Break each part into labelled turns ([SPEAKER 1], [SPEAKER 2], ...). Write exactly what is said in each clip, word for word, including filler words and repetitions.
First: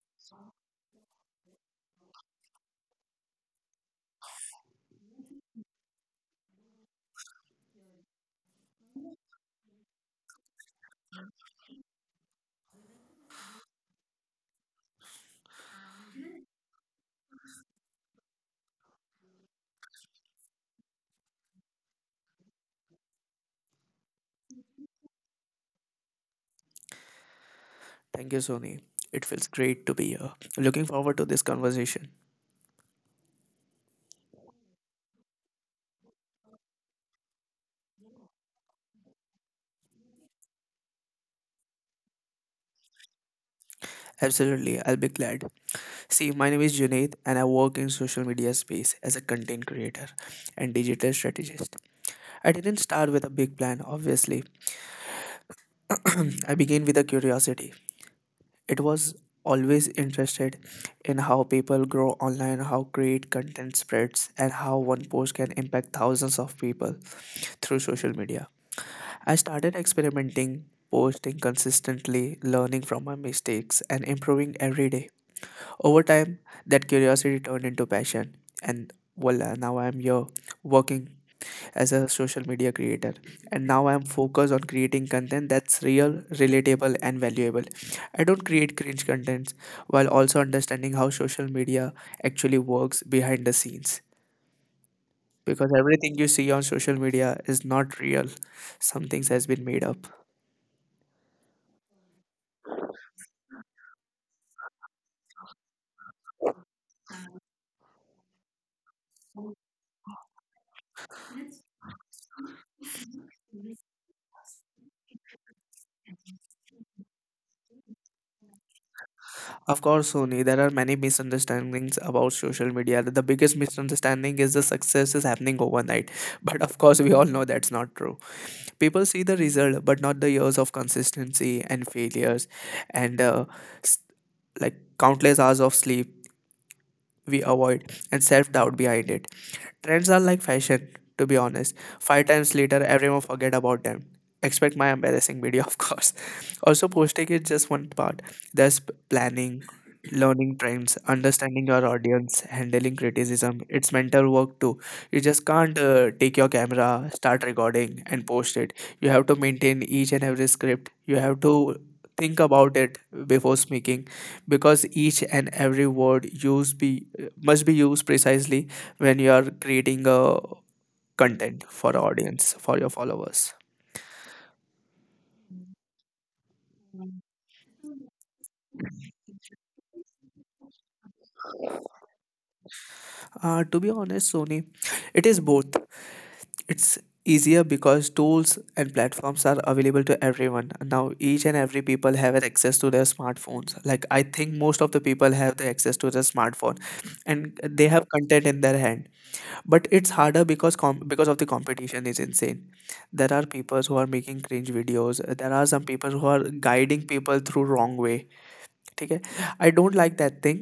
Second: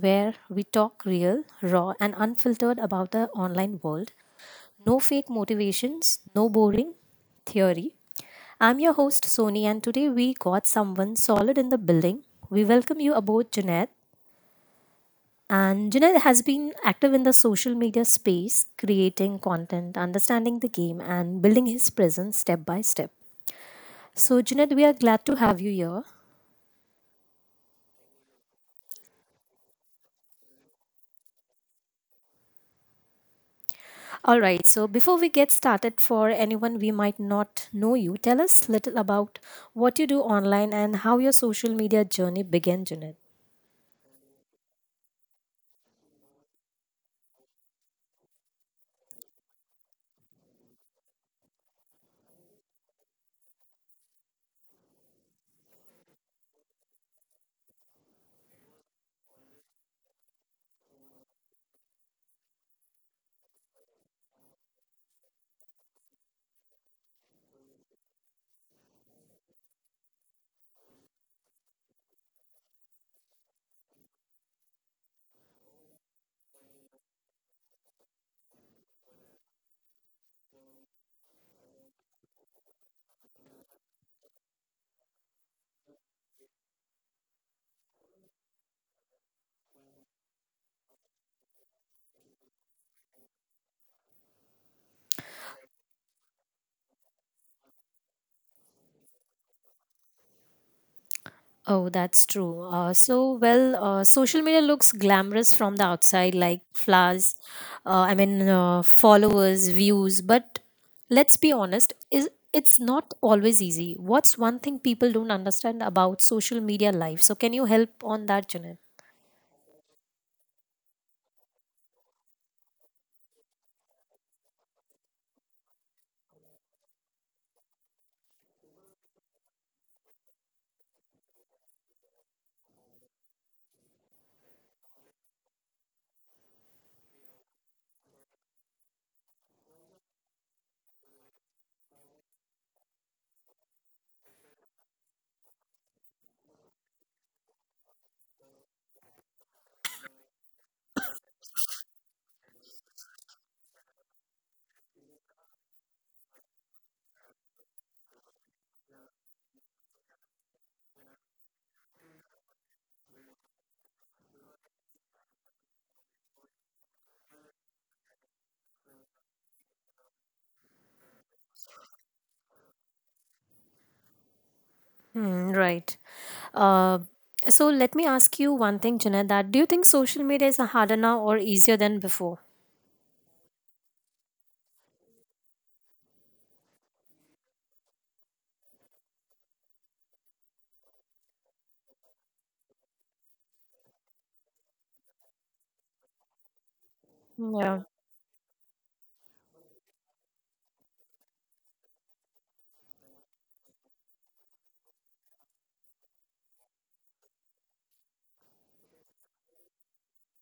[SPEAKER 1] where we talk real, raw, and unfiltered about the online world. No fake motivations, no boring theory. I'm your host, Sony, and today we got someone solid in the building. We welcome you aboard, Jeanette. And Jeanette has been active in the social media space, creating content, understanding the game, and building his presence step by step. So, Jeanette, we are glad to have you here.
[SPEAKER 2] Thank you, Sony. It feels great to be here. Looking forward to this conversation.
[SPEAKER 1] All right, so before we get started, for anyone we might not know you, tell us little about what you do online and how your social media journey began, Junaid.
[SPEAKER 2] Absolutely, I'll be glad. See, my name is Junaid and I work in social media space as a content creator and digital strategist. I didn't start with a big plan, obviously. I began with a curiosity. It was always interested in how people grow online, how great content spreads, and how one post can impact thousands of people through social media. I started experimenting, posting consistently, learning from my mistakes, and improving every day. Over time, that curiosity turned into passion, and voila, now I am here working as a social media creator. And now I am focused on creating content that's real, relatable, and valuable. I don't create cringe contents while also understanding how social media actually works behind the scenes. Because everything you see on social media is not real. Some things has been made up.
[SPEAKER 1] Oh, that's true. Uh, so, well, uh, social media looks glamorous from the outside, like flowers, uh, I mean, uh, followers, views. But let's be honest, is it's not always easy. What's one thing people don't understand about social media life? So, can you help on that, Junaid?
[SPEAKER 2] Of course, Sony, there are many misunderstandings about social media. The biggest misunderstanding is the success is happening overnight. But of course, we all know that's not true. People see the result, but not the years of consistency and failures and uh, s- like countless hours of sleep we avoid and self doubt behind it. Trends are like fashion, to be honest. Five times later, everyone forget about them. Expect my embarrassing video, of course. Also, posting is just one part. There's p- planning, learning trends, understanding your audience, handling criticism. It's mental work too. You just can't uh, take your camera, start recording, and post it. You have to maintain each and every script. You have to think about it before speaking, because each and every word used be must be used precisely when you are creating a content for audience for your followers.
[SPEAKER 1] Hmm, right. Uh, so let me ask you one thing, Junaid, that do you think social media is harder now or easier than before?
[SPEAKER 2] Uh, to be honest, Sony, it is both. It's easier because tools and platforms are available to everyone now. Each and every people have an access to their smartphones. Like, I think most of the people have the access to their smartphone, and they
[SPEAKER 1] Yeah.
[SPEAKER 2] have content in their hand. But it's harder because com- because of the competition is insane. There are people who are making cringe videos. There are some people who are guiding people through wrong way. ठीक है, I don't like that thing,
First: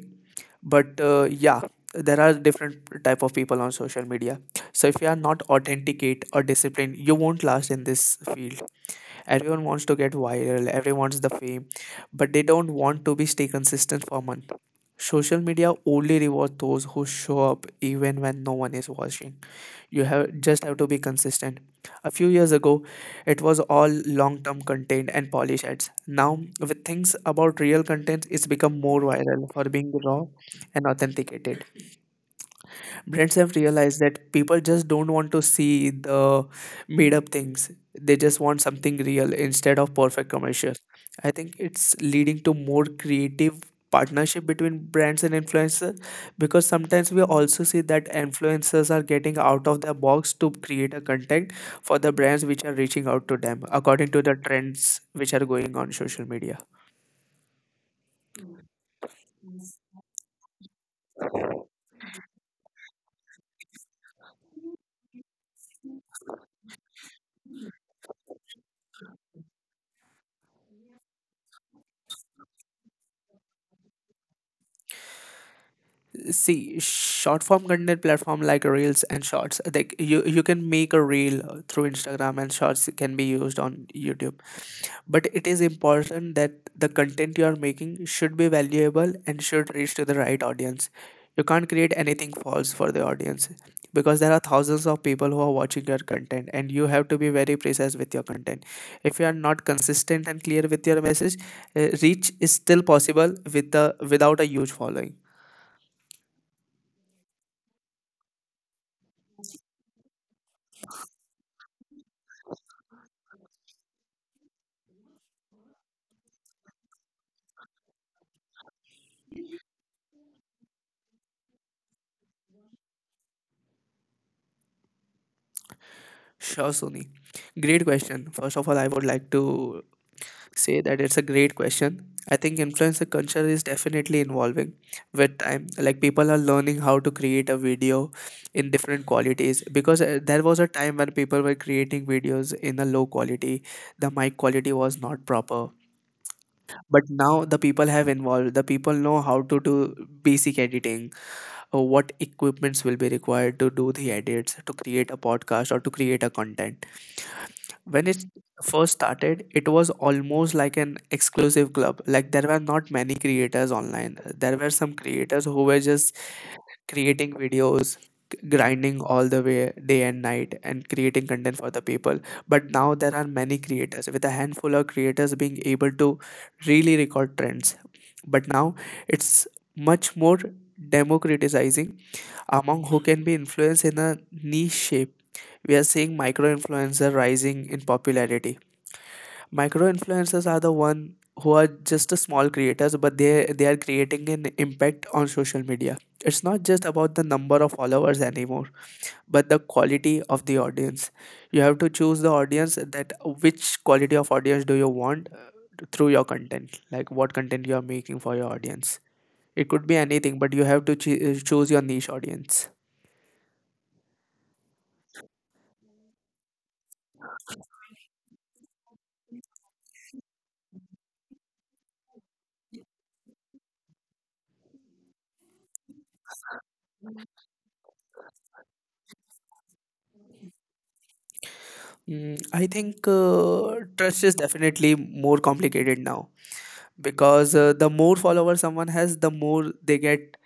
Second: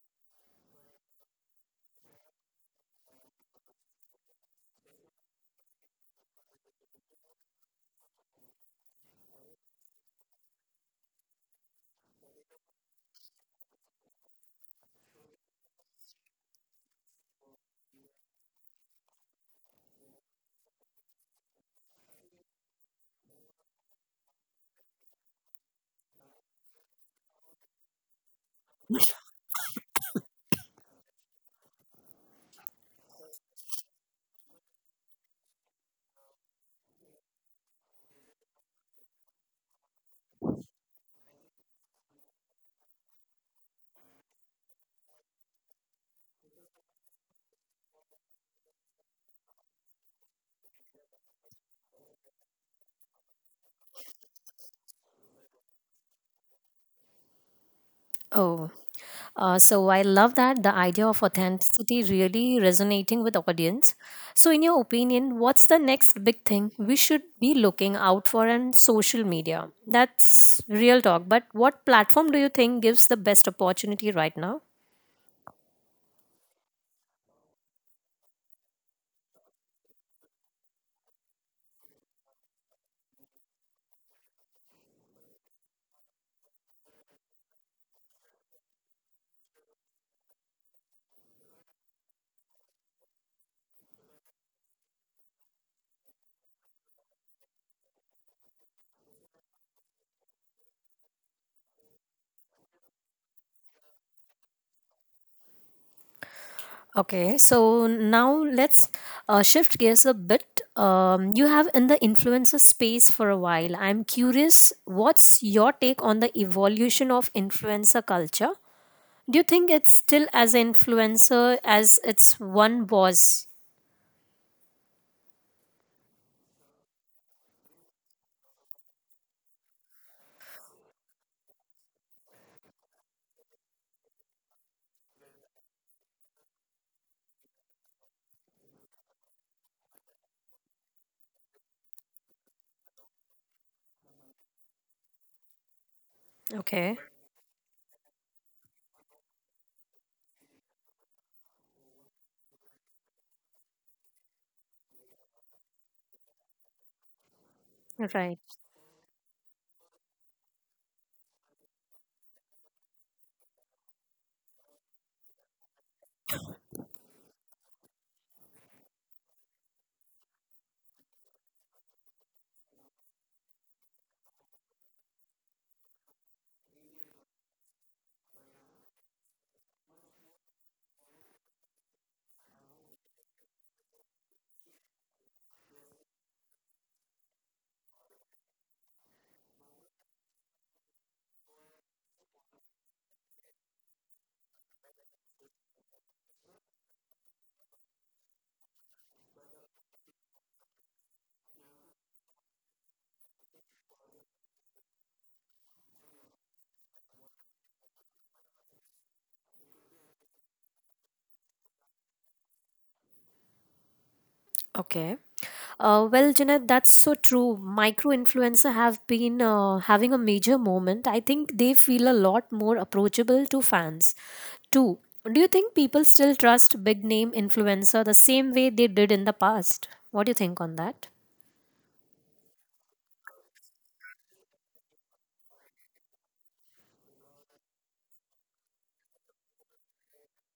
[SPEAKER 2] but yeah, there are different type of people on social media. So if you are not authenticate or disciplined, you won't last in this field. Everyone wants to get viral, everyone wants the fame, but they don't want to be stay consistent for month. Social media only rewards those who show up even when no one is watching. You have just have to be consistent. A few years ago, it was all long-term content and polish ads. Now, with things about real content, it's become more viral for being raw and authenticated. Brands have realized that people just don't want to see the made up things. They just want something real instead of perfect commercial. I think it's leading to more creative partnership between brands and influencers, because sometimes we also see that influencers are getting out of their box to create a content for the brands which are reaching out to them according to the trends which are going on social media.
[SPEAKER 1] Oh, uh, so I love that the idea of authenticity really resonating with audience. So, in your opinion, what's the next big thing we should be looking out for on social media? That's real talk. But what platform do you think gives the best opportunity right now?
[SPEAKER 2] See, short form content platform like reels and shorts. Like, you you can make a reel uh, through Instagram, and shorts can be used on YouTube. But it is important that the content you are making should be valuable and should reach to the right audience. You can't create anything false for the audience, because there are thousands of people who are watching your content, and you have to be very precise with your content. If you are not consistent and clear with your message, uh, reach is still possible with the without a huge following.
[SPEAKER 1] Okay, so now let's uh, shift gears a bit. Um, you have in the influencer space for a while. I'm curious, what's your take on the evolution of influencer culture? Do you think it's still as influencer as it's one boss?
[SPEAKER 2] Sure, Sony. Great question. First of all, I would like to say that it's a great question. I think influencer culture is definitely evolving with time. Like, people are learning how to create a video in different qualities, because uh, there was a time when people were creating videos in a low quality. The mic quality was not proper.
[SPEAKER 1] Okay,
[SPEAKER 2] But now the people have involved. The people know how to do basic editing, uh, what equipments will be required to do the edits, to create a podcast or to create a content. When it
[SPEAKER 1] right.
[SPEAKER 2] first started, it was almost like an exclusive club. Like, there were not many creators online. There were some creators who were just creating videos, g- grinding all the way day and night and creating content for the people. But now there are many creators with a handful of creators being able to really record trends. But now it's much more democratizing among who can be influenced in a niche shape. We are seeing micro influencer rising in popularity. Micro influencers are the one who are just a small creators, but they they are creating an impact on social media. It's not just about the number of followers anymore, but the quality of the audience. You have to choose the audience that which quality of audience do you want uh, through your content, like what content you are making for your audience. It could be anything, but you have to choo- uh, choose your niche audience.
[SPEAKER 1] Okay. Uh, well, Janet, that's so true. Micro influencer have been uh, having a major moment. I think they feel a lot more approachable to fans too. Do you think people still trust big name influencer the same way they did in the past? What do you think on that?
[SPEAKER 2] Mm, I think uh, trust is definitely more complicated now, because uh, the more followers someone has, the more they get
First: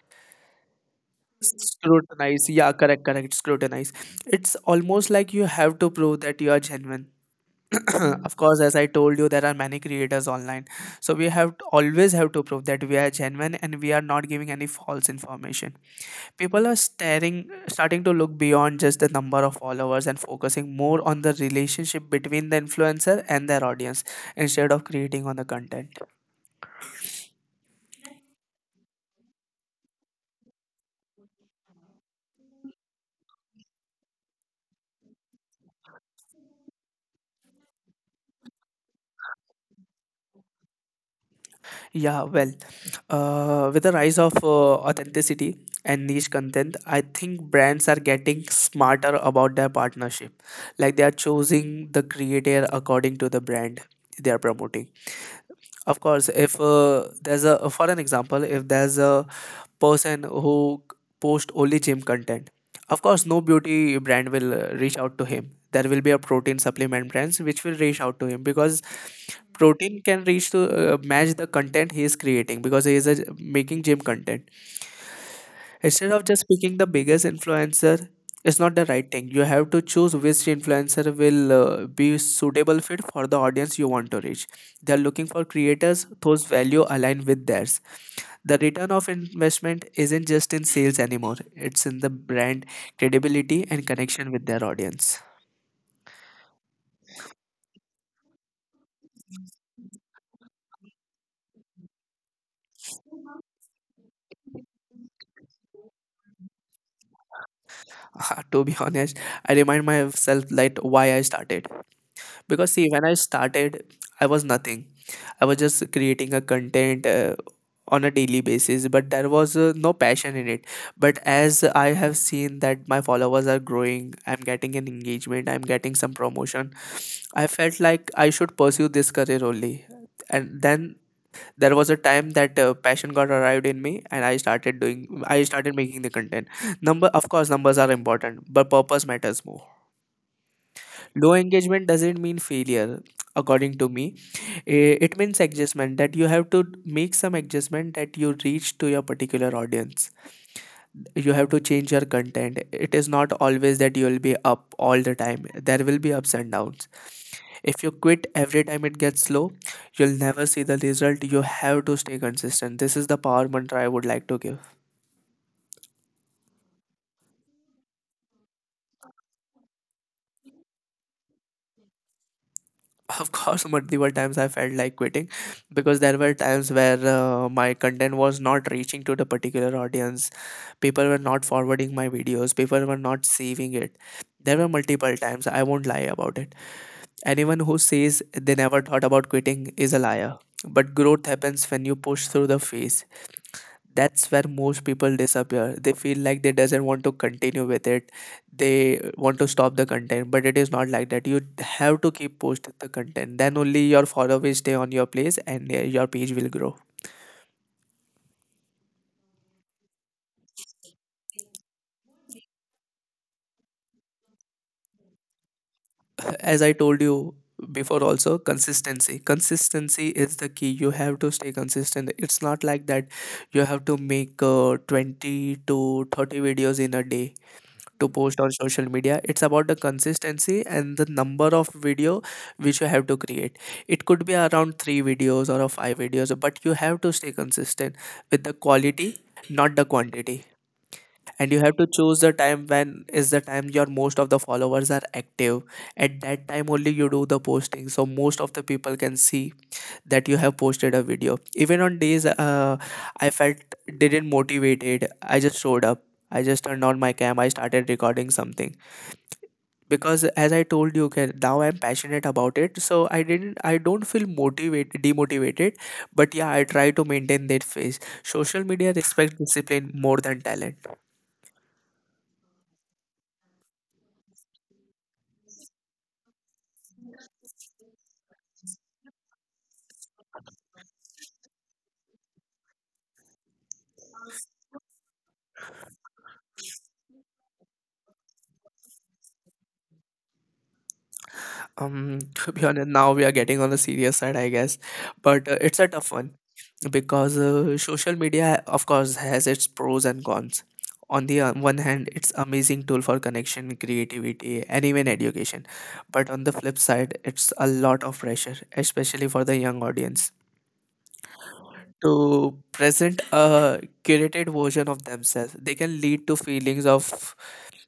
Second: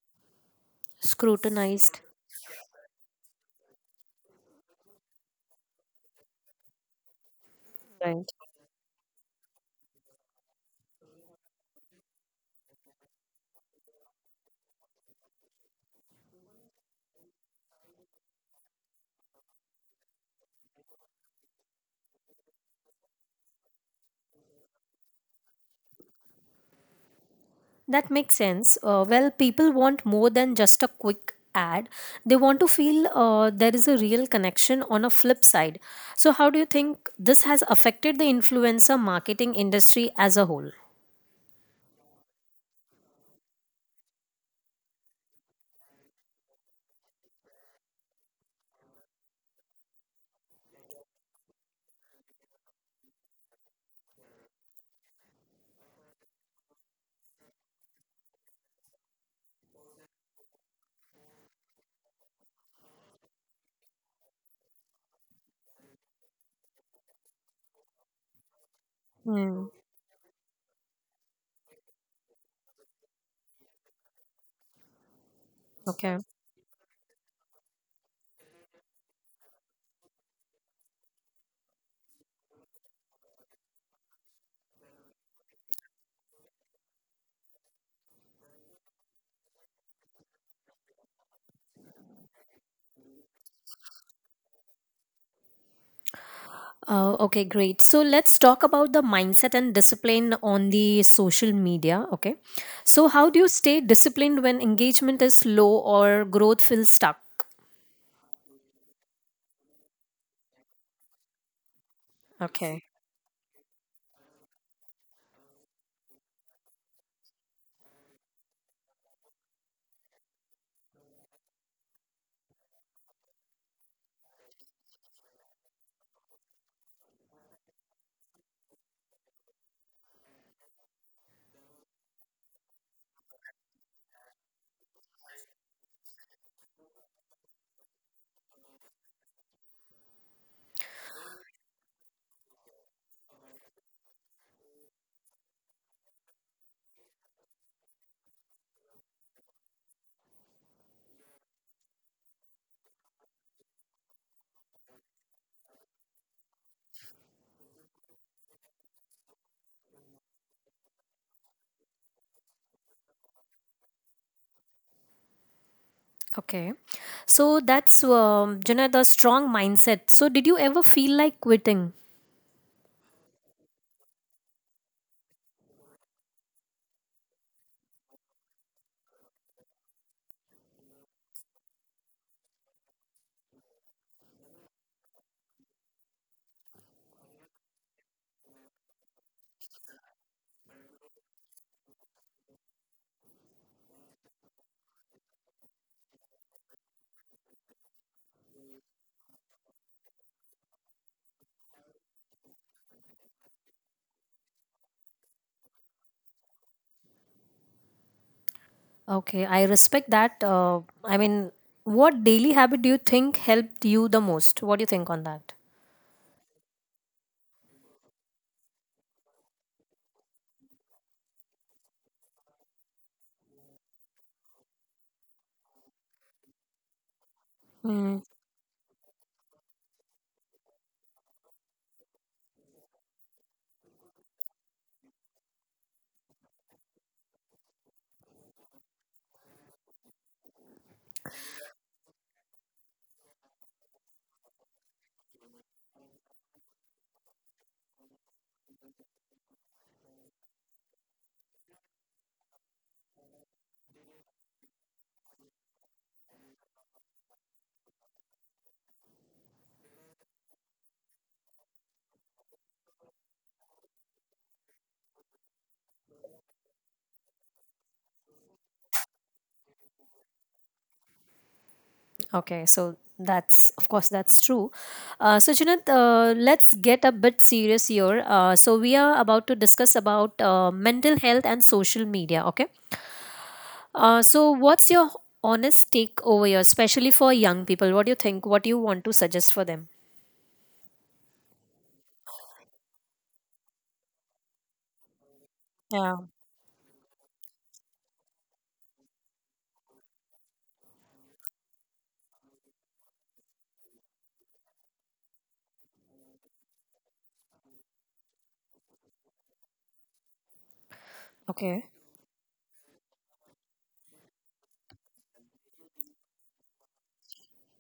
[SPEAKER 1] Scrutinized.
[SPEAKER 2] scrutinized. Yeah, correct, correct, scrutinized. It's almost like you have to prove that you are genuine. Of course, as I told you, there are many creators online, so we have to, always have to prove that we are genuine and we are not giving any false information. People are staring starting to look beyond just the number of followers and focusing more on the relationship between the influencer and their audience, instead of creating on the content.
[SPEAKER 1] That makes sense. Uh, well, people want more than just a quick ad. They want to feel uh, there is a real connection on a flip side. So, how do you think this has affected the influencer marketing industry as a whole?
[SPEAKER 2] Yeah, well, uh, with the rise of uh, authenticity and niche content, I think brands are getting smarter about their partnership. Like, they are choosing the creator according to the brand they are promoting. Of course, if uh, there's a, for an example, if there's a person who c- post only gym content. Of course, no beauty brand will uh, reach out to him. There will be a protein supplement brands which will reach out to him, because
[SPEAKER 1] Hmm.
[SPEAKER 2] protein can reach to uh, match the content he is creating, because he is a, making gym content. Instead of
[SPEAKER 1] Okay.
[SPEAKER 2] just picking the biggest influencer, it's not the right thing. You have to choose which influencer will uh, be suitable fit for the audience you want to reach. They are looking for creators whose value align with theirs. The return of investment isn't just in sales anymore, it's in the brand credibility and connection with their audience.
[SPEAKER 1] Uh, okay, great. So let's talk about the mindset and discipline on the social media. Okay. So, how do you stay disciplined when engagement is low or growth feels stuck?
[SPEAKER 2] To be honest, I remind myself like why I started. Because
[SPEAKER 1] Okay.
[SPEAKER 2] see, when I started, I was nothing. I was just creating a content uh, on a daily basis, but there was uh, no passion in it. But as I have seen that my followers are growing, I'm getting an engagement, I'm getting some promotion, I felt like I should pursue this career only. And then there was a time that uh, passion got arrived in me, and i started doing I started making the content. Number Of course, numbers are important, but purpose matters more. Low engagement doesn't mean failure. According to me, Eh, it means adjustment, that you have to make some adjustment that you reach to your particular audience. You have to change your content. It is not always that you will be up all the time, there will be ups and downs. If you quit every time it gets slow, you'll never see the result. You have to stay consistent. This is the power mantra I would like to give.
[SPEAKER 1] Okay. So that's, um, you the strong mindset. So did you ever feel like quitting?
[SPEAKER 2] Of course. But there were times I felt like quitting, because there were times where uh, my content was not reaching to the particular audience. People were not forwarding my videos, people were not saving it. There were multiple times, I won't lie about it. Anyone who says they never thought about quitting is a liar. But growth happens when you push through the phase. That's where most people disappear. They feel like they doesn't want to continue with it. They want to stop the content. But it is not like that. You have to keep posting the content, then only your follower will stay on your place, and uh, your page will grow.
[SPEAKER 1] Okay. I respect that. Uh, I mean, what daily habit do you think helped you the most? What do you think on that?
[SPEAKER 2] As I told you before, also, consistency, consistency is the key. You have to stay consistent. It's not like that you have to make uh, twenty to thirty videos in a day to post
[SPEAKER 1] Mm,
[SPEAKER 2] on social media. It's about the consistency and the number of video which you have to create. It could be around three videos or a five videos, but you have to stay consistent with the quality, not the quantity. And you have to choose the time when is the time your most of the followers are active. At that time only you do the posting, so most of the people can see that you have posted a video. Even on days, uh, I felt didn't motivated, I just showed up, I just turned on my cam, I started recording something. Because as I told you, okay, now I'm passionate about it, so i didn't I don't feel motivated demotivated. But yeah, I try to maintain that phase. Social media respect discipline more than talent.
[SPEAKER 1] okay, so that's of course that's true. Uh, so Junaid, uh, let's get a bit serious here. Uh, so we are about to discuss about uh, mental health and social media. Okay. Uh, so what's your honest take over here, especially for young people? What do you think? What do you want to suggest for them?
[SPEAKER 2] Um to be honest, now we are getting on the serious side, I guess, but uh, it's a tough
[SPEAKER 1] Yeah.
[SPEAKER 2] one. Because uh, social media of course has its pros and cons. On the uh, one hand, it's amazing tool for connection, creativity and even education, but on the flip side, it's a lot of pressure, especially for the young audience,
[SPEAKER 1] Okay.
[SPEAKER 2] to present a curated version of themselves. They can lead to feelings of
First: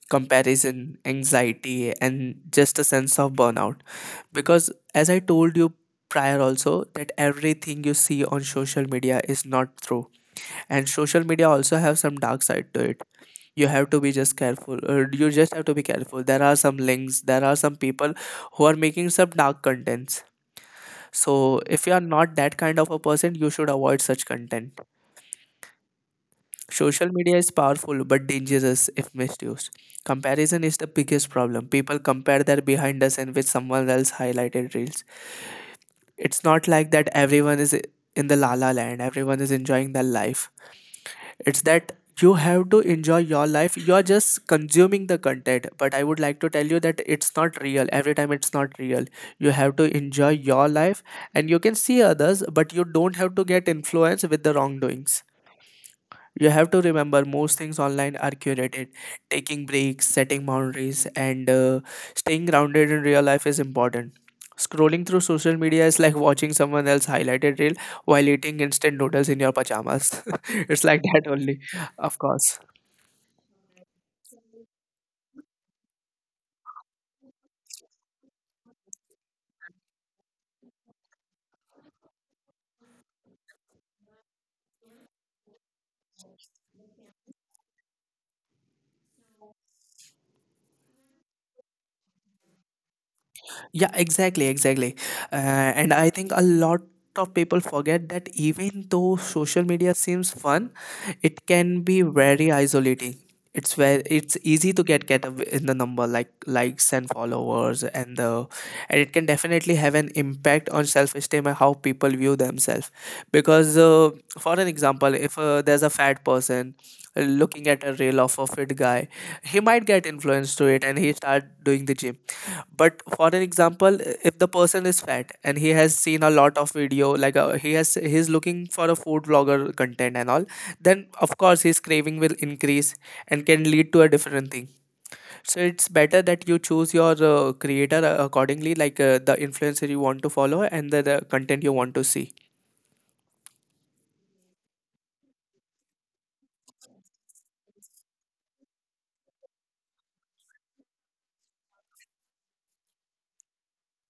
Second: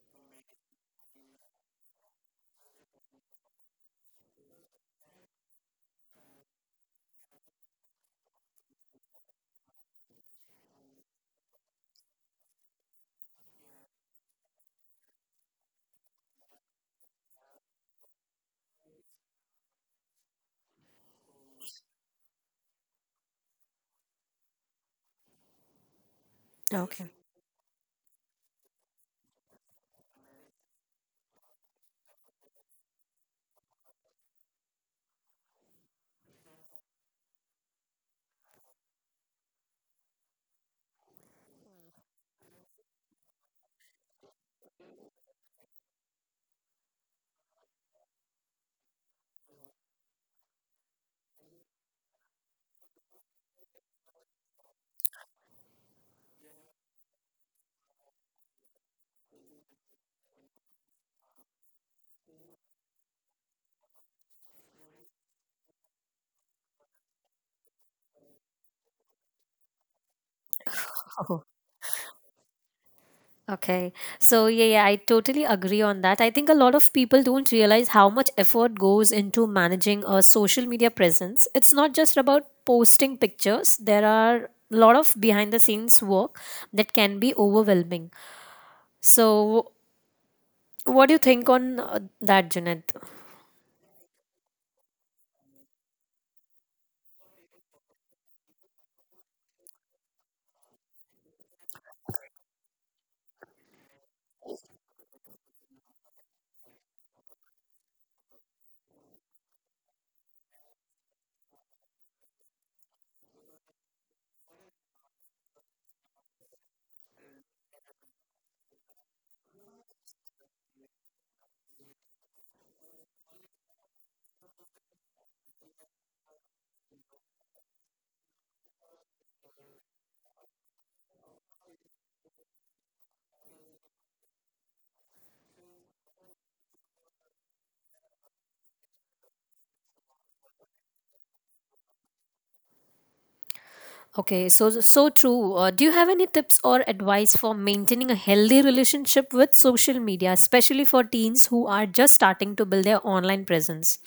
[SPEAKER 2] comparison, anxiety and just a sense of burnout. Because as I told you prior also, that everything you see on social media is not true. And social media also have some dark side to it. You have to be just careful or you just have to be careful. There are some links, there are some people who are making some dark contents. So if you are not that kind of a person, you should avoid such content.
[SPEAKER 1] Okay.
[SPEAKER 2] Social media is powerful but dangerous if misused. Comparison is the biggest problem. People compare their behind us and with someone else highlighted reels. It's not like that everyone is in the la la land, everyone is enjoying their life. It's that you have to enjoy your life. You're just consuming the content, but I would like to tell you that it's not real every time, it's not real. You have to enjoy your life, and you can see others, but you don't have to get influenced with the wrongdoings. You have to remember most things online are curated. Taking breaks, setting boundaries, and uh, staying grounded in real life is important. Scrolling through social media is like watching someone else highlighted reel while eating instant noodles in your pajamas. It's like that
[SPEAKER 1] Oh.
[SPEAKER 2] only, of course.
[SPEAKER 1] Okay. So yeah, yeah, I totally agree on that. I think a lot of people don't realize how much effort goes into managing a social media presence. It's not just about posting pictures. There are a lot of behind the scenes work that can be overwhelming. So what do you think on uh, that, Janet?
[SPEAKER 2] Yeah, exactly, exactly. Uh, and I think a lot of people forget that even though social media seems fun, it can be very isolating. It's where it's easy to get get away in the number like likes and followers and the and it can definitely have an impact on self esteem and how people view themselves. Because uh, for an example, if uh, there's a fat person uh, looking at a reel of a fit guy, he might get influenced to it and he start doing the gym. But for an example, if the person is fat and he has seen a lot of video, like uh, he has he's looking for a food vlogger content and all, then of course his craving will increase and can lead to a different thing. So it's better that you choose your uh, creator uh, accordingly, like uh, the influencer you want to follow and the, the content you want to see.
[SPEAKER 1] Okay, so so true. Uh, do you have any tips or advice for maintaining a healthy relationship with social media, especially for teens who are just starting to build their online presence?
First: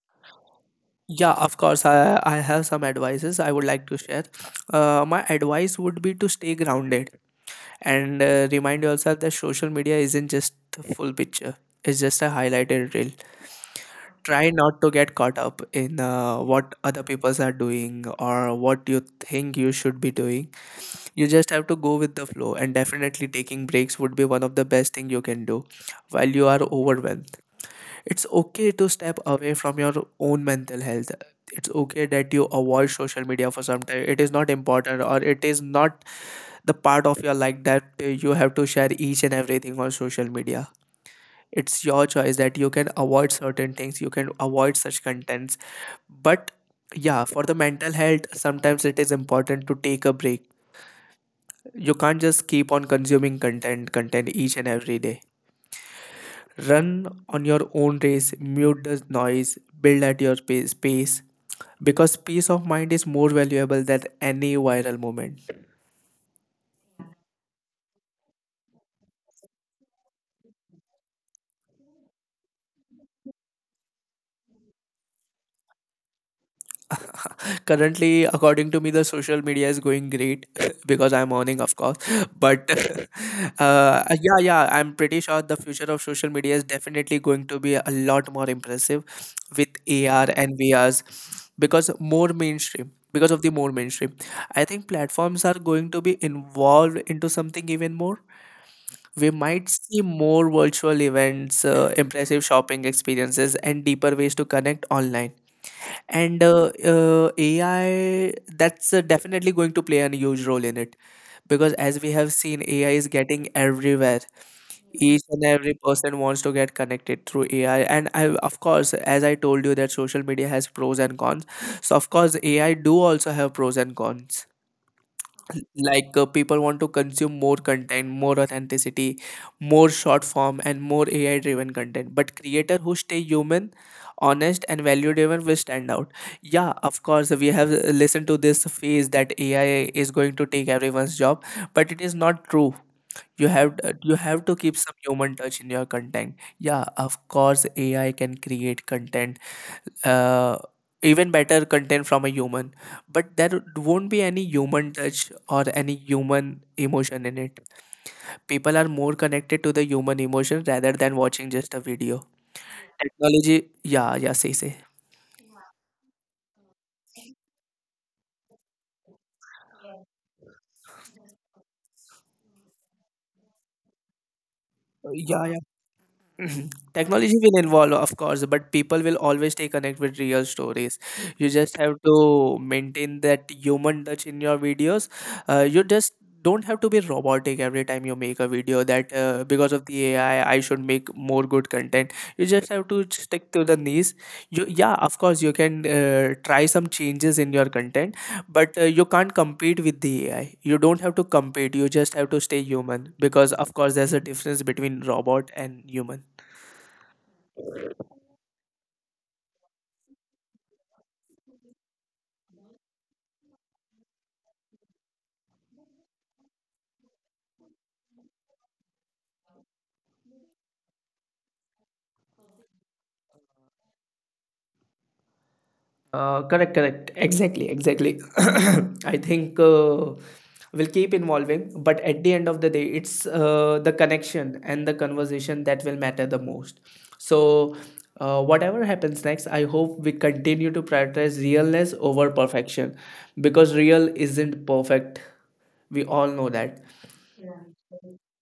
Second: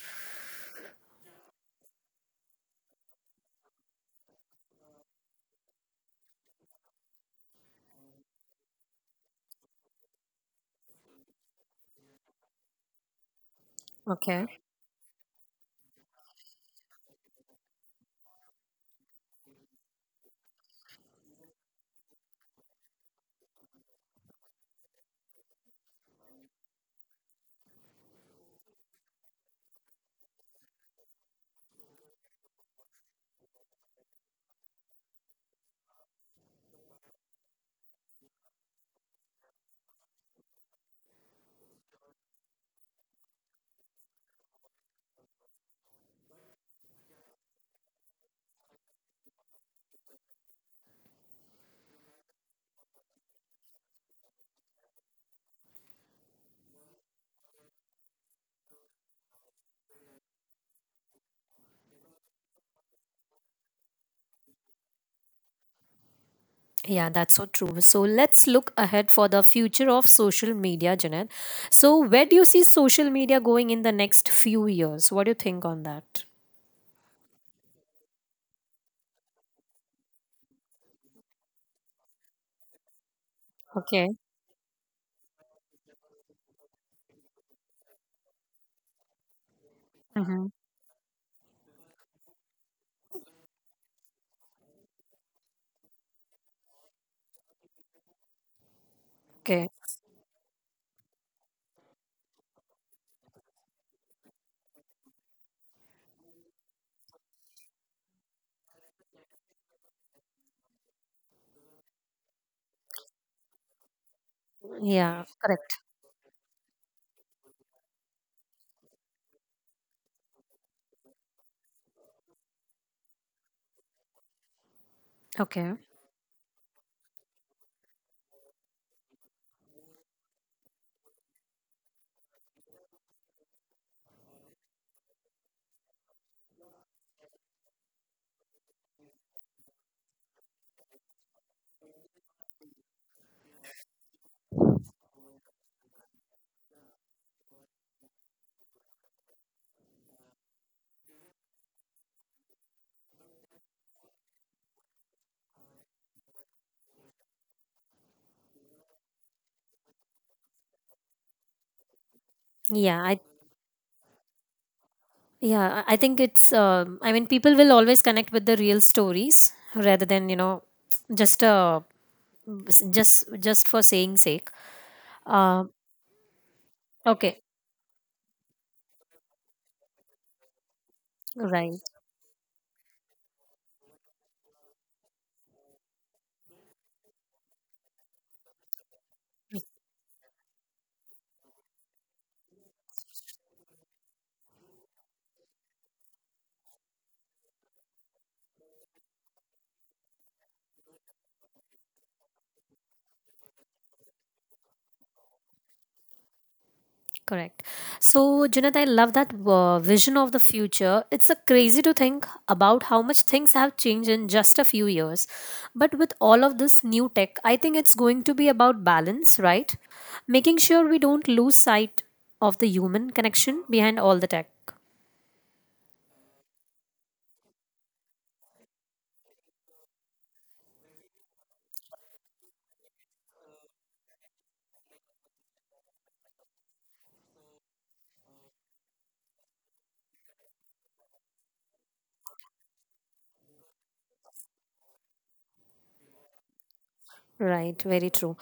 [SPEAKER 2] Yeah, of course, i, I have some advices I would like to share. Uh, my advice would be to stay grounded. And uh, remind yourself that social media isn't just the full picture, it's just a highlighted reel.
[SPEAKER 1] Okay.
[SPEAKER 2] Try not to get caught up in uh, what other people are doing or what you think you should be doing. You just have to go with the flow, and definitely taking breaks would be one of the best thing you can do while you are overwhelmed. It's okay to step away from your own mental health. It's okay that you avoid social media for some time. It is not important, or it is not the part of your life that uh, you have to share each and everything on social media. It's your choice that you can avoid certain things, you can avoid such contents. But yeah, for the mental health, sometimes it is important to take a break. You can't just keep on consuming content content each and every day. Run on your own race, mute the noise, build at your pace, pace because peace of mind is more valuable than any viral moment.
[SPEAKER 1] Yeah, that's so true. So let's look ahead for the future of social media, Janet. So where do you see social media going in the next few years? What do you think on that?
[SPEAKER 2] Currently, according to me, the social media is going great because I'm earning, of course. But uh,
[SPEAKER 1] Okay.
[SPEAKER 2] yeah, yeah, I'm pretty sure the future of social media is definitely going to be a lot more impressive with A R
[SPEAKER 1] Mm-hmm.
[SPEAKER 2] and V Rs because more mainstream. Because of the more mainstream, I think platforms are going to be involved into something even more. We might
[SPEAKER 1] Okay.
[SPEAKER 2] see more virtual events, uh, impressive shopping experiences, and deeper ways to connect online. And uh, uh, A I, that's uh, definitely going to play a huge role in it, because as we have seen, A I is getting everywhere.
[SPEAKER 1] Yeah,
[SPEAKER 2] Each and every
[SPEAKER 1] correct.
[SPEAKER 2] person wants to get connected through A I. And I, of course, as I told you, that social media has pros and cons. So of course, A I do also have pros and cons.
[SPEAKER 1] Okay.
[SPEAKER 2] Like uh, people want to consume more content, more authenticity, more short form and more ai driven content, but creator who stay human, honest and value driven will stand out. Yeah, of course, we have uh, listened to this phase that ai is going to take everyone's job, but it is not true. You have uh, you have to keep some human touch in your content. Yeah, of course, ai can create content, uh, even better content from a human, but there won't be any human touch or any human emotion in it. People are more connected to the human emotion rather than watching just a video
[SPEAKER 1] Yeah, I
[SPEAKER 2] technology. Yeah, yeah, say say
[SPEAKER 1] Yeah, I I think it's. um I mean, people will always connect with the real stories rather than you know, just uh, s- just just for saying sake.
[SPEAKER 2] Yeah, yeah.
[SPEAKER 1] Um,
[SPEAKER 2] Mhm.
[SPEAKER 1] okay,
[SPEAKER 2] Technology will involve, of course, but people will always stay connected with real stories. You
[SPEAKER 1] right,
[SPEAKER 2] just have to maintain that human touch in your videos. Uh, you just don't have to be robotic every time you make a video that uh, because of the AI I should make more good content. You just have to stick to the niche. You, yeah, of course, you can uh, try some changes in your content, but uh, you can't compete with the A I. You don't have to compete. You just have to stay human because, of course, there's a difference between robot and human.
[SPEAKER 1] correct. So, Junaid, I love that uh, vision of the future. It's a crazy to think about how much things have changed in just a few years, but with all of this new tech, I think it's going to be about balance, right? Making sure we don't lose sight of the human connection behind all the tech.
[SPEAKER 2] Uh, correct, correct. Exactly, exactly. I think uh, we'll keep involving, but at the end of the day, it's uh, the connection and the conversation that will matter the most. So, uh, whatever happens next, I hope we continue to prioritize realness over perfection, because real isn't perfect. We all know that.
[SPEAKER 1] Right, very true.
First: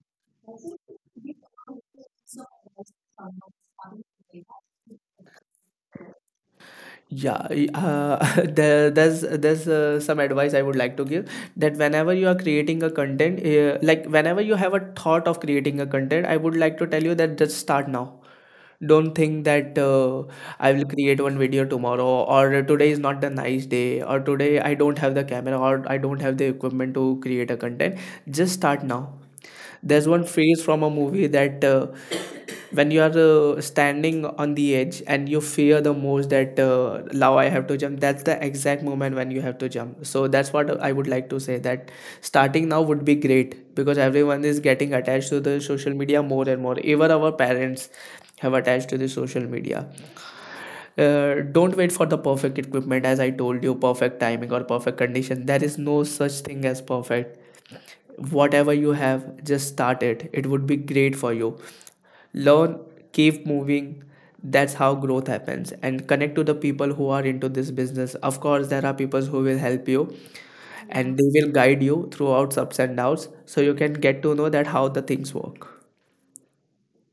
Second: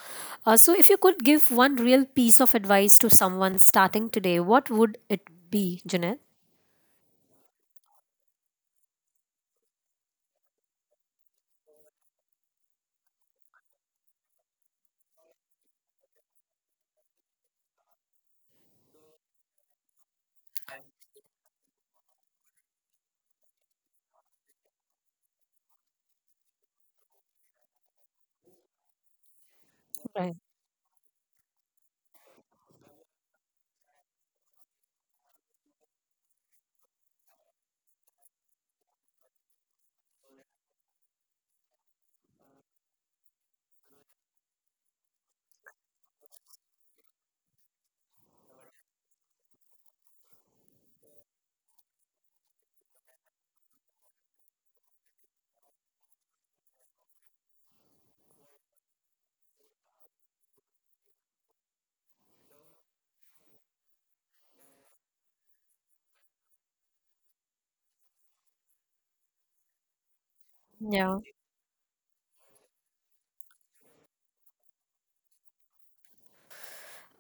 [SPEAKER 1] Uh, so, if you could give one real piece of advice to someone starting today, what would it be, Jeanette?
[SPEAKER 2] Yeah, y- uh, there, there's there's uh, some advice I would like to give, that whenever you are creating a content, uh, like whenever you have a thought of creating a content, I would like to tell you that just start now. Don't think that uh, I will create one video tomorrow, or today is not the nice day, or today I don't have the camera or I don't have the equipment to create a content. Just start now. There's one
[SPEAKER 1] Right.
[SPEAKER 2] phrase from a movie that uh, when you are uh, standing on the edge and you fear the most that uh, now I have to jump, that's the exact moment when you have to jump. So that's what I would like to say, that starting now would be great, because everyone is getting attached to the social media more and more, even our parents have attached to the social media. Uh, don't wait for the perfect equipment, as I told you, perfect timing or perfect condition. There is no such thing as perfect. Whatever you have, just start it, it would be great for you. Learn, keep moving. That's how growth happens. And connect to the people who are into this business. Of course, there are people who will help you,
[SPEAKER 1] Yeah.
[SPEAKER 2] and they will guide you throughout ups and downs, so you can get to know that how the things work.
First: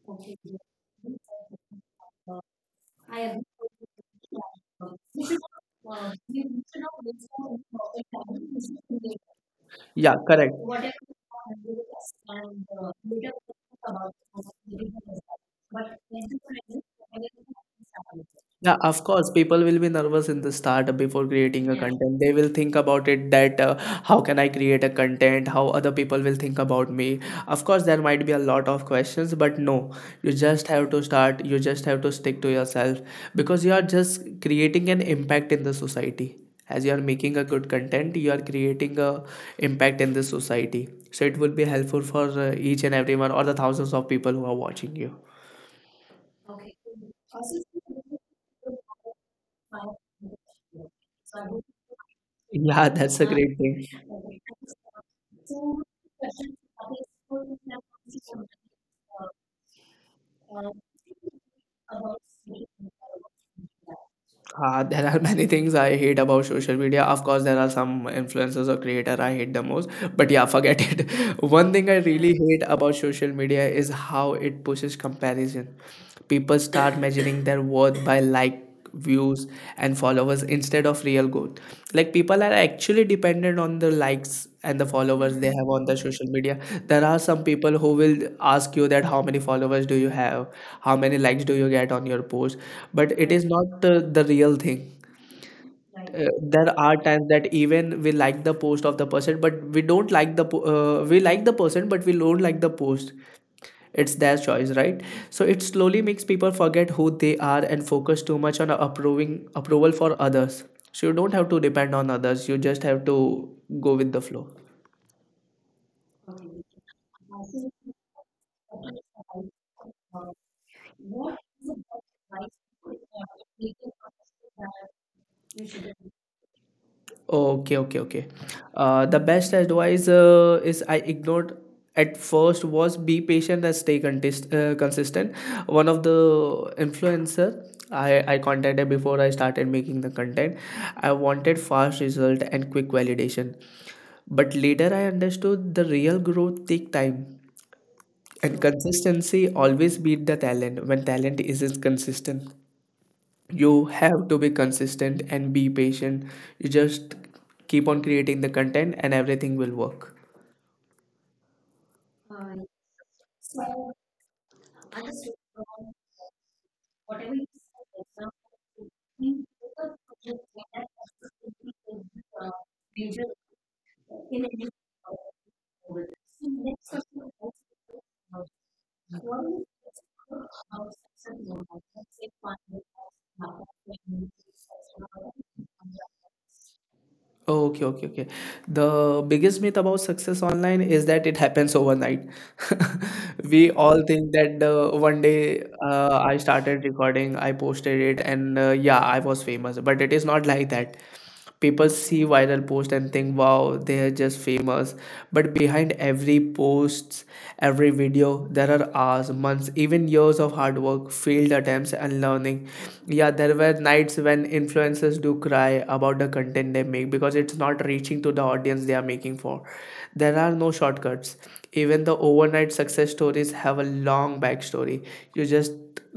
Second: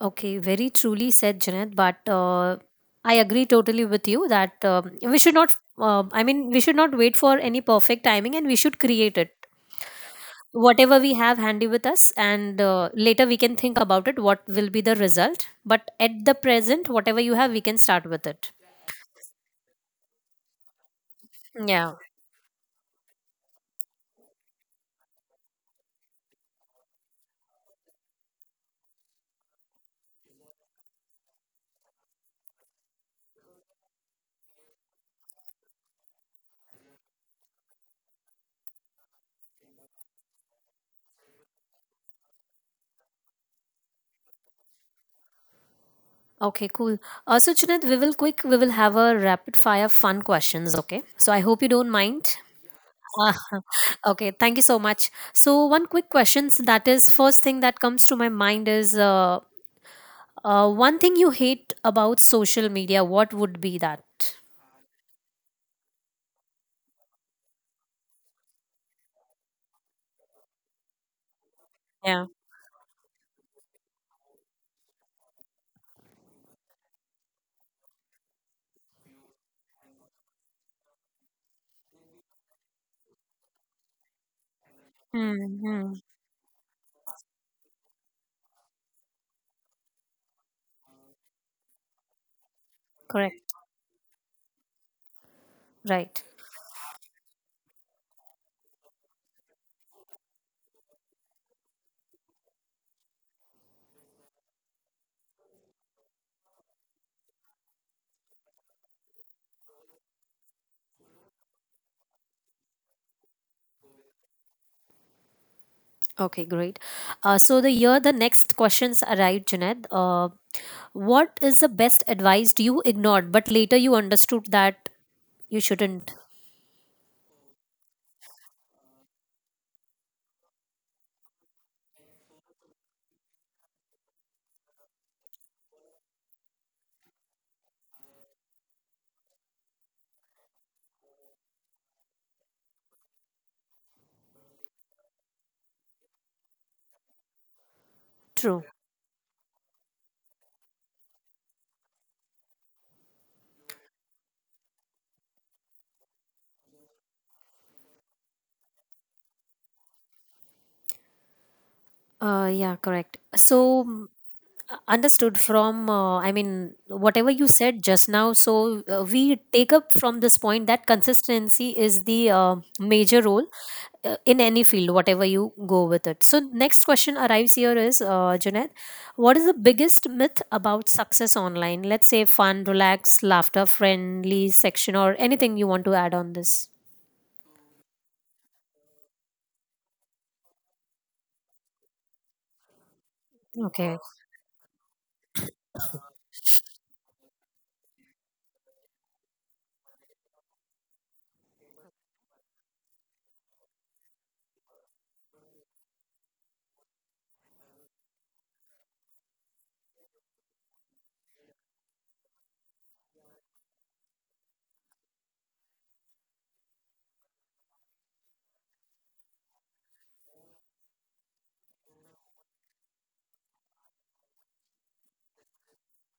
[SPEAKER 1] Okay, very truly said, Jeanette. But uh, I agree totally with you that um we should not, uh, I mean, we should not wait for any perfect timing and we should create it.
[SPEAKER 2] Yeah, correct.
[SPEAKER 1] Whatever we have handy with us, and uh, later we can think about it, what will be the result. But at the present, whatever you have, we can start with it.
[SPEAKER 2] Yeah, of course, people will be nervous in the start before creating a
[SPEAKER 1] Yeah.
[SPEAKER 2] content. They will think about it that uh, how can I create a content, how other people will think about me. Of course, there might be a lot of questions, but no, you just have to start, you just have to stick to yourself, because you are just creating an impact in the society. As you are making a good content, you are creating a impact in the society. So it will be helpful for uh, each and everyone or the thousands of people who are watching you.
[SPEAKER 1] Okay, cool. Uh, so Junaid, we will quick, we will have a rapid fire fun questions. Okay. So I hope you don't mind.
[SPEAKER 2] Yeah, that's a
[SPEAKER 1] Ah,
[SPEAKER 2] great thing.
[SPEAKER 1] okay. Thank you so much. So one quick questions that is first thing that comes to my mind is uh, uh, one thing you hate about social media. What would be that?
[SPEAKER 2] Uh, there are many things I hate about social media. Of course, there are some influencers or creator I hate the most. But yeah, forget it. One thing I
[SPEAKER 1] Yeah.
[SPEAKER 2] really hate about social media is how it pushes comparison. People start measuring their worth by like, views, and followers instead of real growth. Like people are actually dependent on the likes and the followers they have on
[SPEAKER 1] Mm-hmm.
[SPEAKER 2] the social media. There are some people who will ask you that how many followers do you have, how many likes do you get on your post, but it is
[SPEAKER 1] Correct.
[SPEAKER 2] not uh, the real thing.
[SPEAKER 1] Right.
[SPEAKER 2] Uh, there are times that even we like the post of the person, but we don't like the po- uh, we like the person, but we don't like the post, it's their choice, right? So it slowly makes people forget who they are and focus too much on approving approval for others. So you don't have to depend on others, you just have to go with the flow.
[SPEAKER 1] Okay, great. Uh, so the year the next questions arrived, Junaid. Uh, what is the best advice you ignored, but later you understood that you shouldn't?
[SPEAKER 2] Okay okay okay uh, The best advice uh, is I ignored at first was be patient and stay contist- uh, consistent. One of the influencer I, I contacted before I started making the content, I wanted fast result and quick validation. But later I understood the real growth take time, and
[SPEAKER 1] True.
[SPEAKER 2] consistency always beat the talent when talent isn't consistent. You have to be consistent and be patient. You just keep on creating the content and everything will work.
[SPEAKER 1] Uh, yeah, correct. So, mm, uh, understood from, uh, I mean, whatever you said just now. So, uh, we take up from this point that consistency is the uh, major role uh, in any field, whatever you go with it. So, next question arrives here is, uh, Junaid, what is the biggest myth about success online? Let's say fun, relax, laughter, friendly section, or anything you want to add on this.
[SPEAKER 2] Okay, okay, okay. The biggest myth about success online is that it happens overnight. We
[SPEAKER 1] Okay.
[SPEAKER 2] all think that uh, one day uh, I started recording, I posted it, and uh, yeah, I was famous. But it is not like that. People see viral post and think wow they are just famous, but behind every posts, every video there are hours, months, even years of hard work, failed attempts and learning. Yeah, there were nights when influencers do cry about the content they make because it's not reaching to the audience they are making for. There are no shortcuts. Even the overnight success stories have a long backstory, you just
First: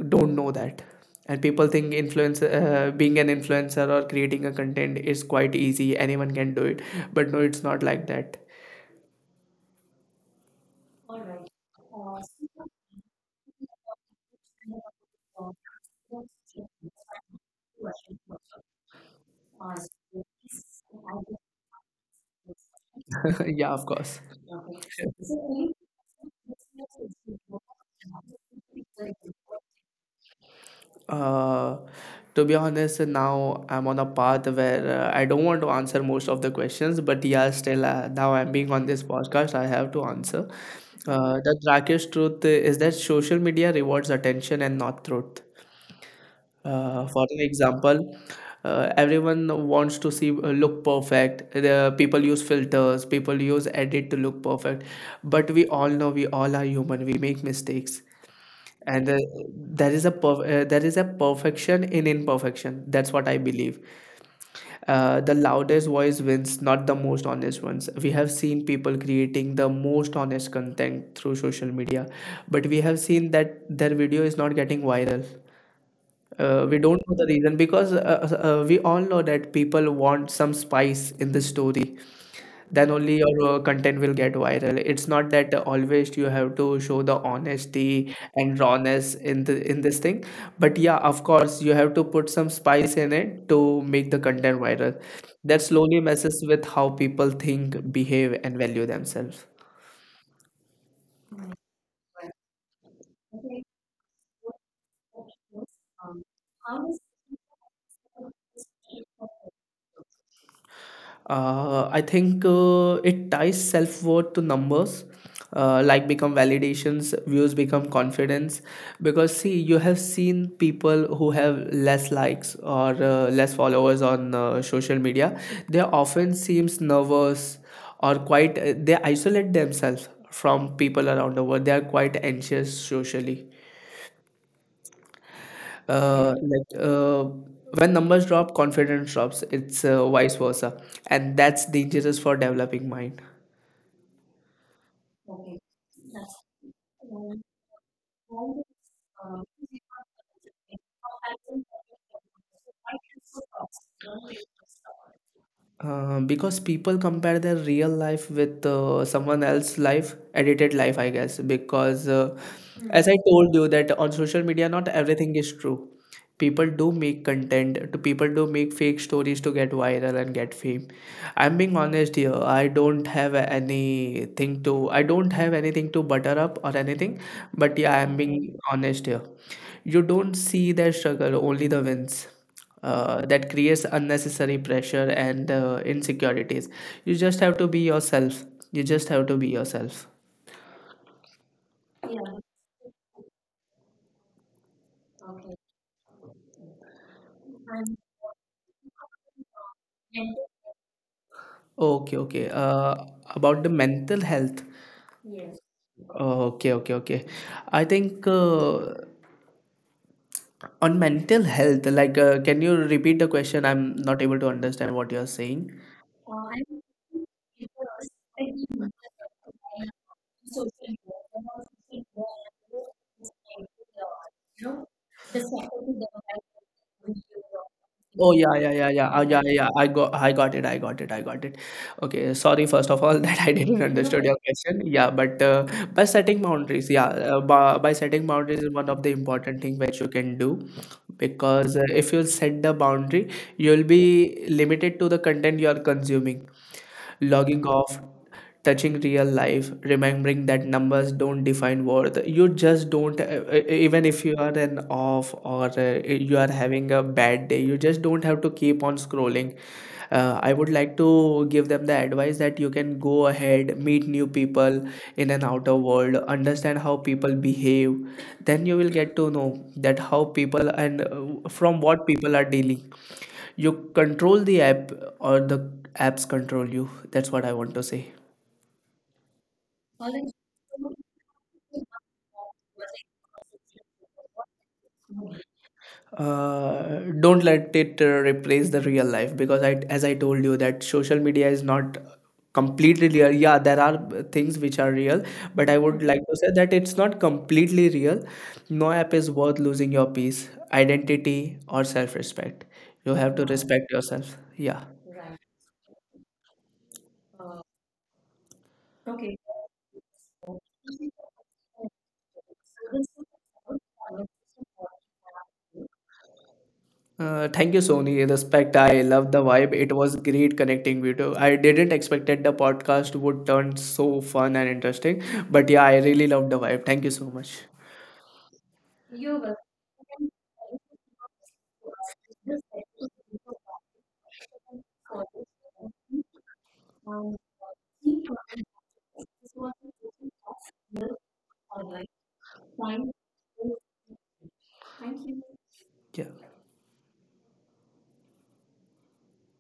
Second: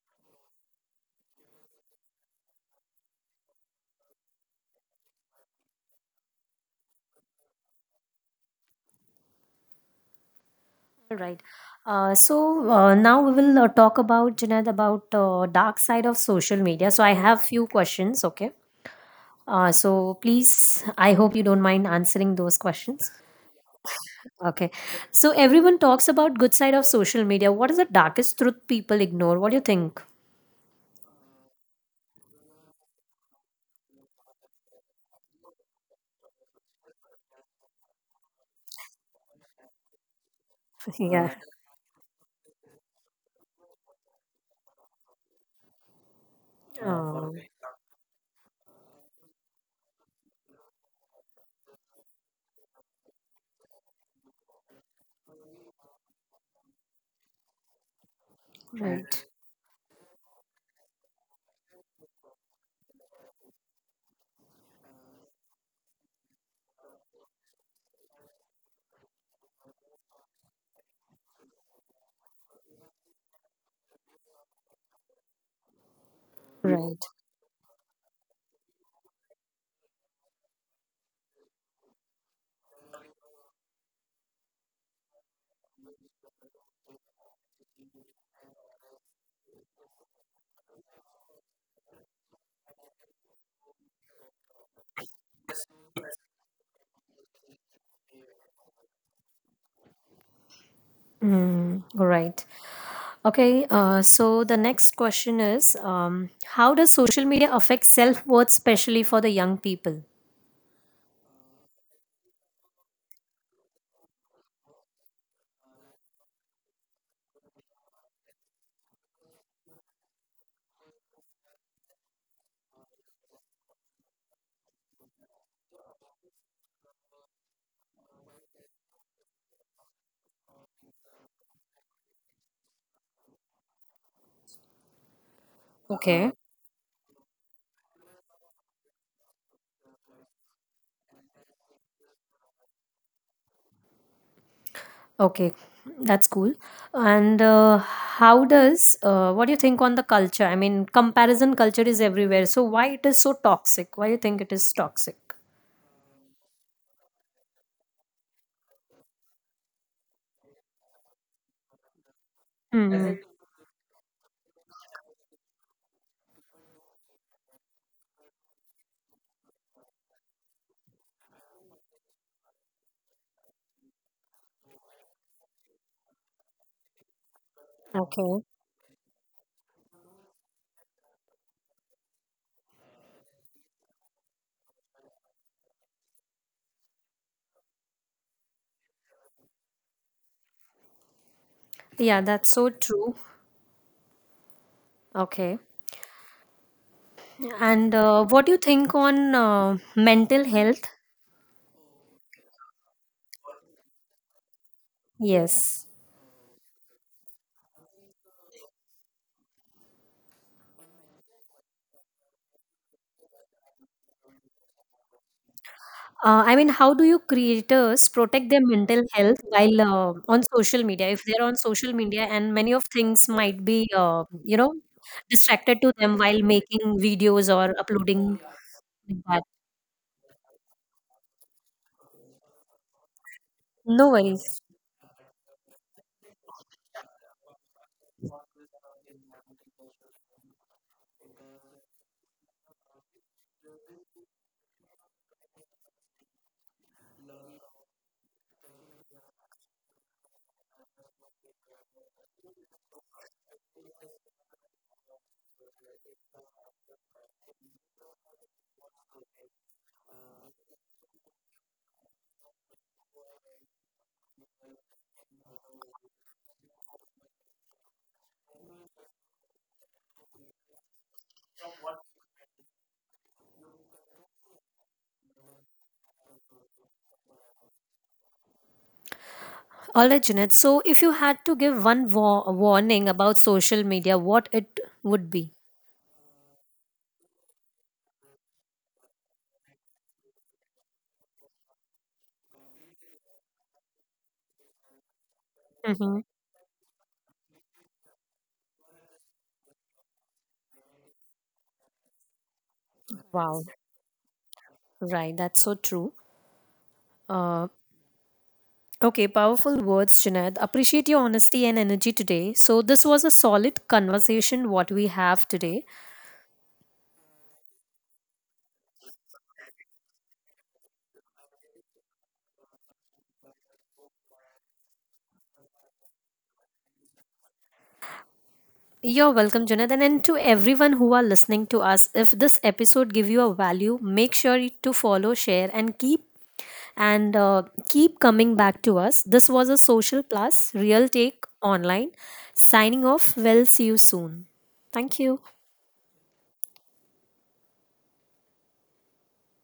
[SPEAKER 2] don't know that. And people think influence uh, being an influencer or creating a content is quite easy, anyone can do it. But no, it's not like that.
[SPEAKER 1] All right. Uh, so uh, now we will uh, talk about Junaid about uh, dark side of social media. So I have few questions. Okay. Uh, so please, I hope you don't mind answering those questions.
[SPEAKER 2] Yeah, of course.
[SPEAKER 1] Okay. So everyone talks about good side of social media. What is the darkest truth people ignore? What do you think?
[SPEAKER 2] uh, to be honest, now I'm on a path where uh, I don't want to answer most of the questions, but yeah, still uh, now I'm being on this podcast, I have to answer.
[SPEAKER 1] yeah.
[SPEAKER 2] Uh, the darkest truth is that social media rewards attention and not truth. Uh, for
[SPEAKER 1] Oh,
[SPEAKER 2] an example, uh, everyone wants to see uh, look perfect. The people use filters, people use edit to look perfect. But we all know we all are human. We make mistakes, and uh,
[SPEAKER 1] right.
[SPEAKER 2] there is a perf- uh, there is a perfection in imperfection. That's what I believe. Uh, the loudest voice wins, not the most honest ones. We have seen people creating the most honest content through social media, but we have seen that their video is not getting viral. Uh, we
[SPEAKER 1] Right.
[SPEAKER 2] don't know the reason because uh, uh, uh, we all know that people want some spice in the story. Then only your uh, content will get viral. It's not that always you have to show the honesty and rawness in the in this thing. But yeah, of course, you have to put some spice in it to make the content viral. That slowly messes with how people think, behave, and value themselves.
[SPEAKER 1] Mm, right. Okay. Uh, so the next question is, um, how does social media affect self worth, especially for the young people?
[SPEAKER 2] Uh, I think uh, it ties self worth to numbers. Uh, like become validations, views become confidence. Because see, you have seen people who have less likes or uh, less followers on uh, social media. They often seems nervous or quite. uh, They isolate themselves from people around the world. They are quite anxious socially.
[SPEAKER 1] Okay.
[SPEAKER 2] Uh, like uh, when numbers drop, confidence drops. It's uh, vice versa, and that's dangerous for developing mind.
[SPEAKER 1] Okay, that's cool. And uh, how does uh, what do you think on the culture? I mean, comparison culture is everywhere. So why it is so toxic? Why you think it is toxic?
[SPEAKER 2] Uh, because people compare their real life with uh, someone else's life, edited life, I guess. Because, uh, as
[SPEAKER 1] Hmm.
[SPEAKER 2] I told you, that on social media, not everything is true. People do make content, to people do make fake stories to get viral and get fame. I'm being honest here. I don't have anything to, I don't have anything to butter up or anything. But yeah, I'm
[SPEAKER 1] Okay.
[SPEAKER 2] being honest here. You don't see their struggle, only the wins. Uh, that creates unnecessary pressure and uh, insecurities. You just have to be yourself. You just have to be yourself.
[SPEAKER 1] Yeah, that's so true. Okay. And uh, what do you think on uh, mental health?
[SPEAKER 2] Okay, okay. Uh, about the mental health.
[SPEAKER 1] Yes.
[SPEAKER 2] Okay, okay, okay. I think uh, on mental health, like, uh, can you repeat the question? I'm not able to understand what you're saying.
[SPEAKER 1] Uh, I mean, how do you creators protect their mental health while uh, on social media? If they're on social media and many of things might be, uh, you know, distracted to them while making videos or
[SPEAKER 2] Oh
[SPEAKER 1] uploading
[SPEAKER 2] yeah, yeah, yeah, yeah,
[SPEAKER 1] like
[SPEAKER 2] uh, yeah,
[SPEAKER 1] that.
[SPEAKER 2] yeah. I got, I got it, I got it, I got it. Okay, sorry first of all that I didn't
[SPEAKER 1] No
[SPEAKER 2] understood your
[SPEAKER 1] worries.
[SPEAKER 2] question. Yeah, but uh, by setting boundaries, yeah, uh, by, by setting boundaries is one of the important thing which you can do, because uh, if you set the boundary, you'll be limited to the content you are consuming. Logging off, touching real life, remembering that numbers don't define worth. You just don't uh, uh, even if you are an off or uh, you are having a bad day, you just don't have to keep on scrolling. uh, I would like to give them the advice that you can go ahead, meet new people in an outer world, understand how people behave, then you will get to know that how people and uh, from what people are dealing. You control the app, or the apps control you. That's what I want to say.
[SPEAKER 1] All right, Junaid. So, if you had to give one wa- warning about social media, what it would be?
[SPEAKER 2] Uh, don't let it uh, replace the real life, because I, as I told you, that social media is not completely real. Yeah, there are uh, things which are real, but I would
[SPEAKER 1] Mm-hmm.
[SPEAKER 2] like to say that it's not completely real. No app is worth losing your peace, identity, or self respect. You have to
[SPEAKER 1] Wow.
[SPEAKER 2] respect yourself. Yeah.
[SPEAKER 1] Right. That's so true. Uh, okay. Powerful words, Junaid. Appreciate your honesty and energy today. So, this was a solid conversation, what we have today.
[SPEAKER 2] Uh, thank you, Sony. Respect. I love the vibe. It was great connecting with you. I didn't expect that the podcast would turn so fun and interesting, but yeah, I really love the vibe. Thank you so much.
[SPEAKER 1] You're welcome, Jonathan, and to everyone who are listening to us. If this episode give you a value, make sure to follow, share, and keep and uh, keep coming back to us. This was a social plus real take online. Signing off. We'll see you soon. Thank you.
[SPEAKER 2] Yeah.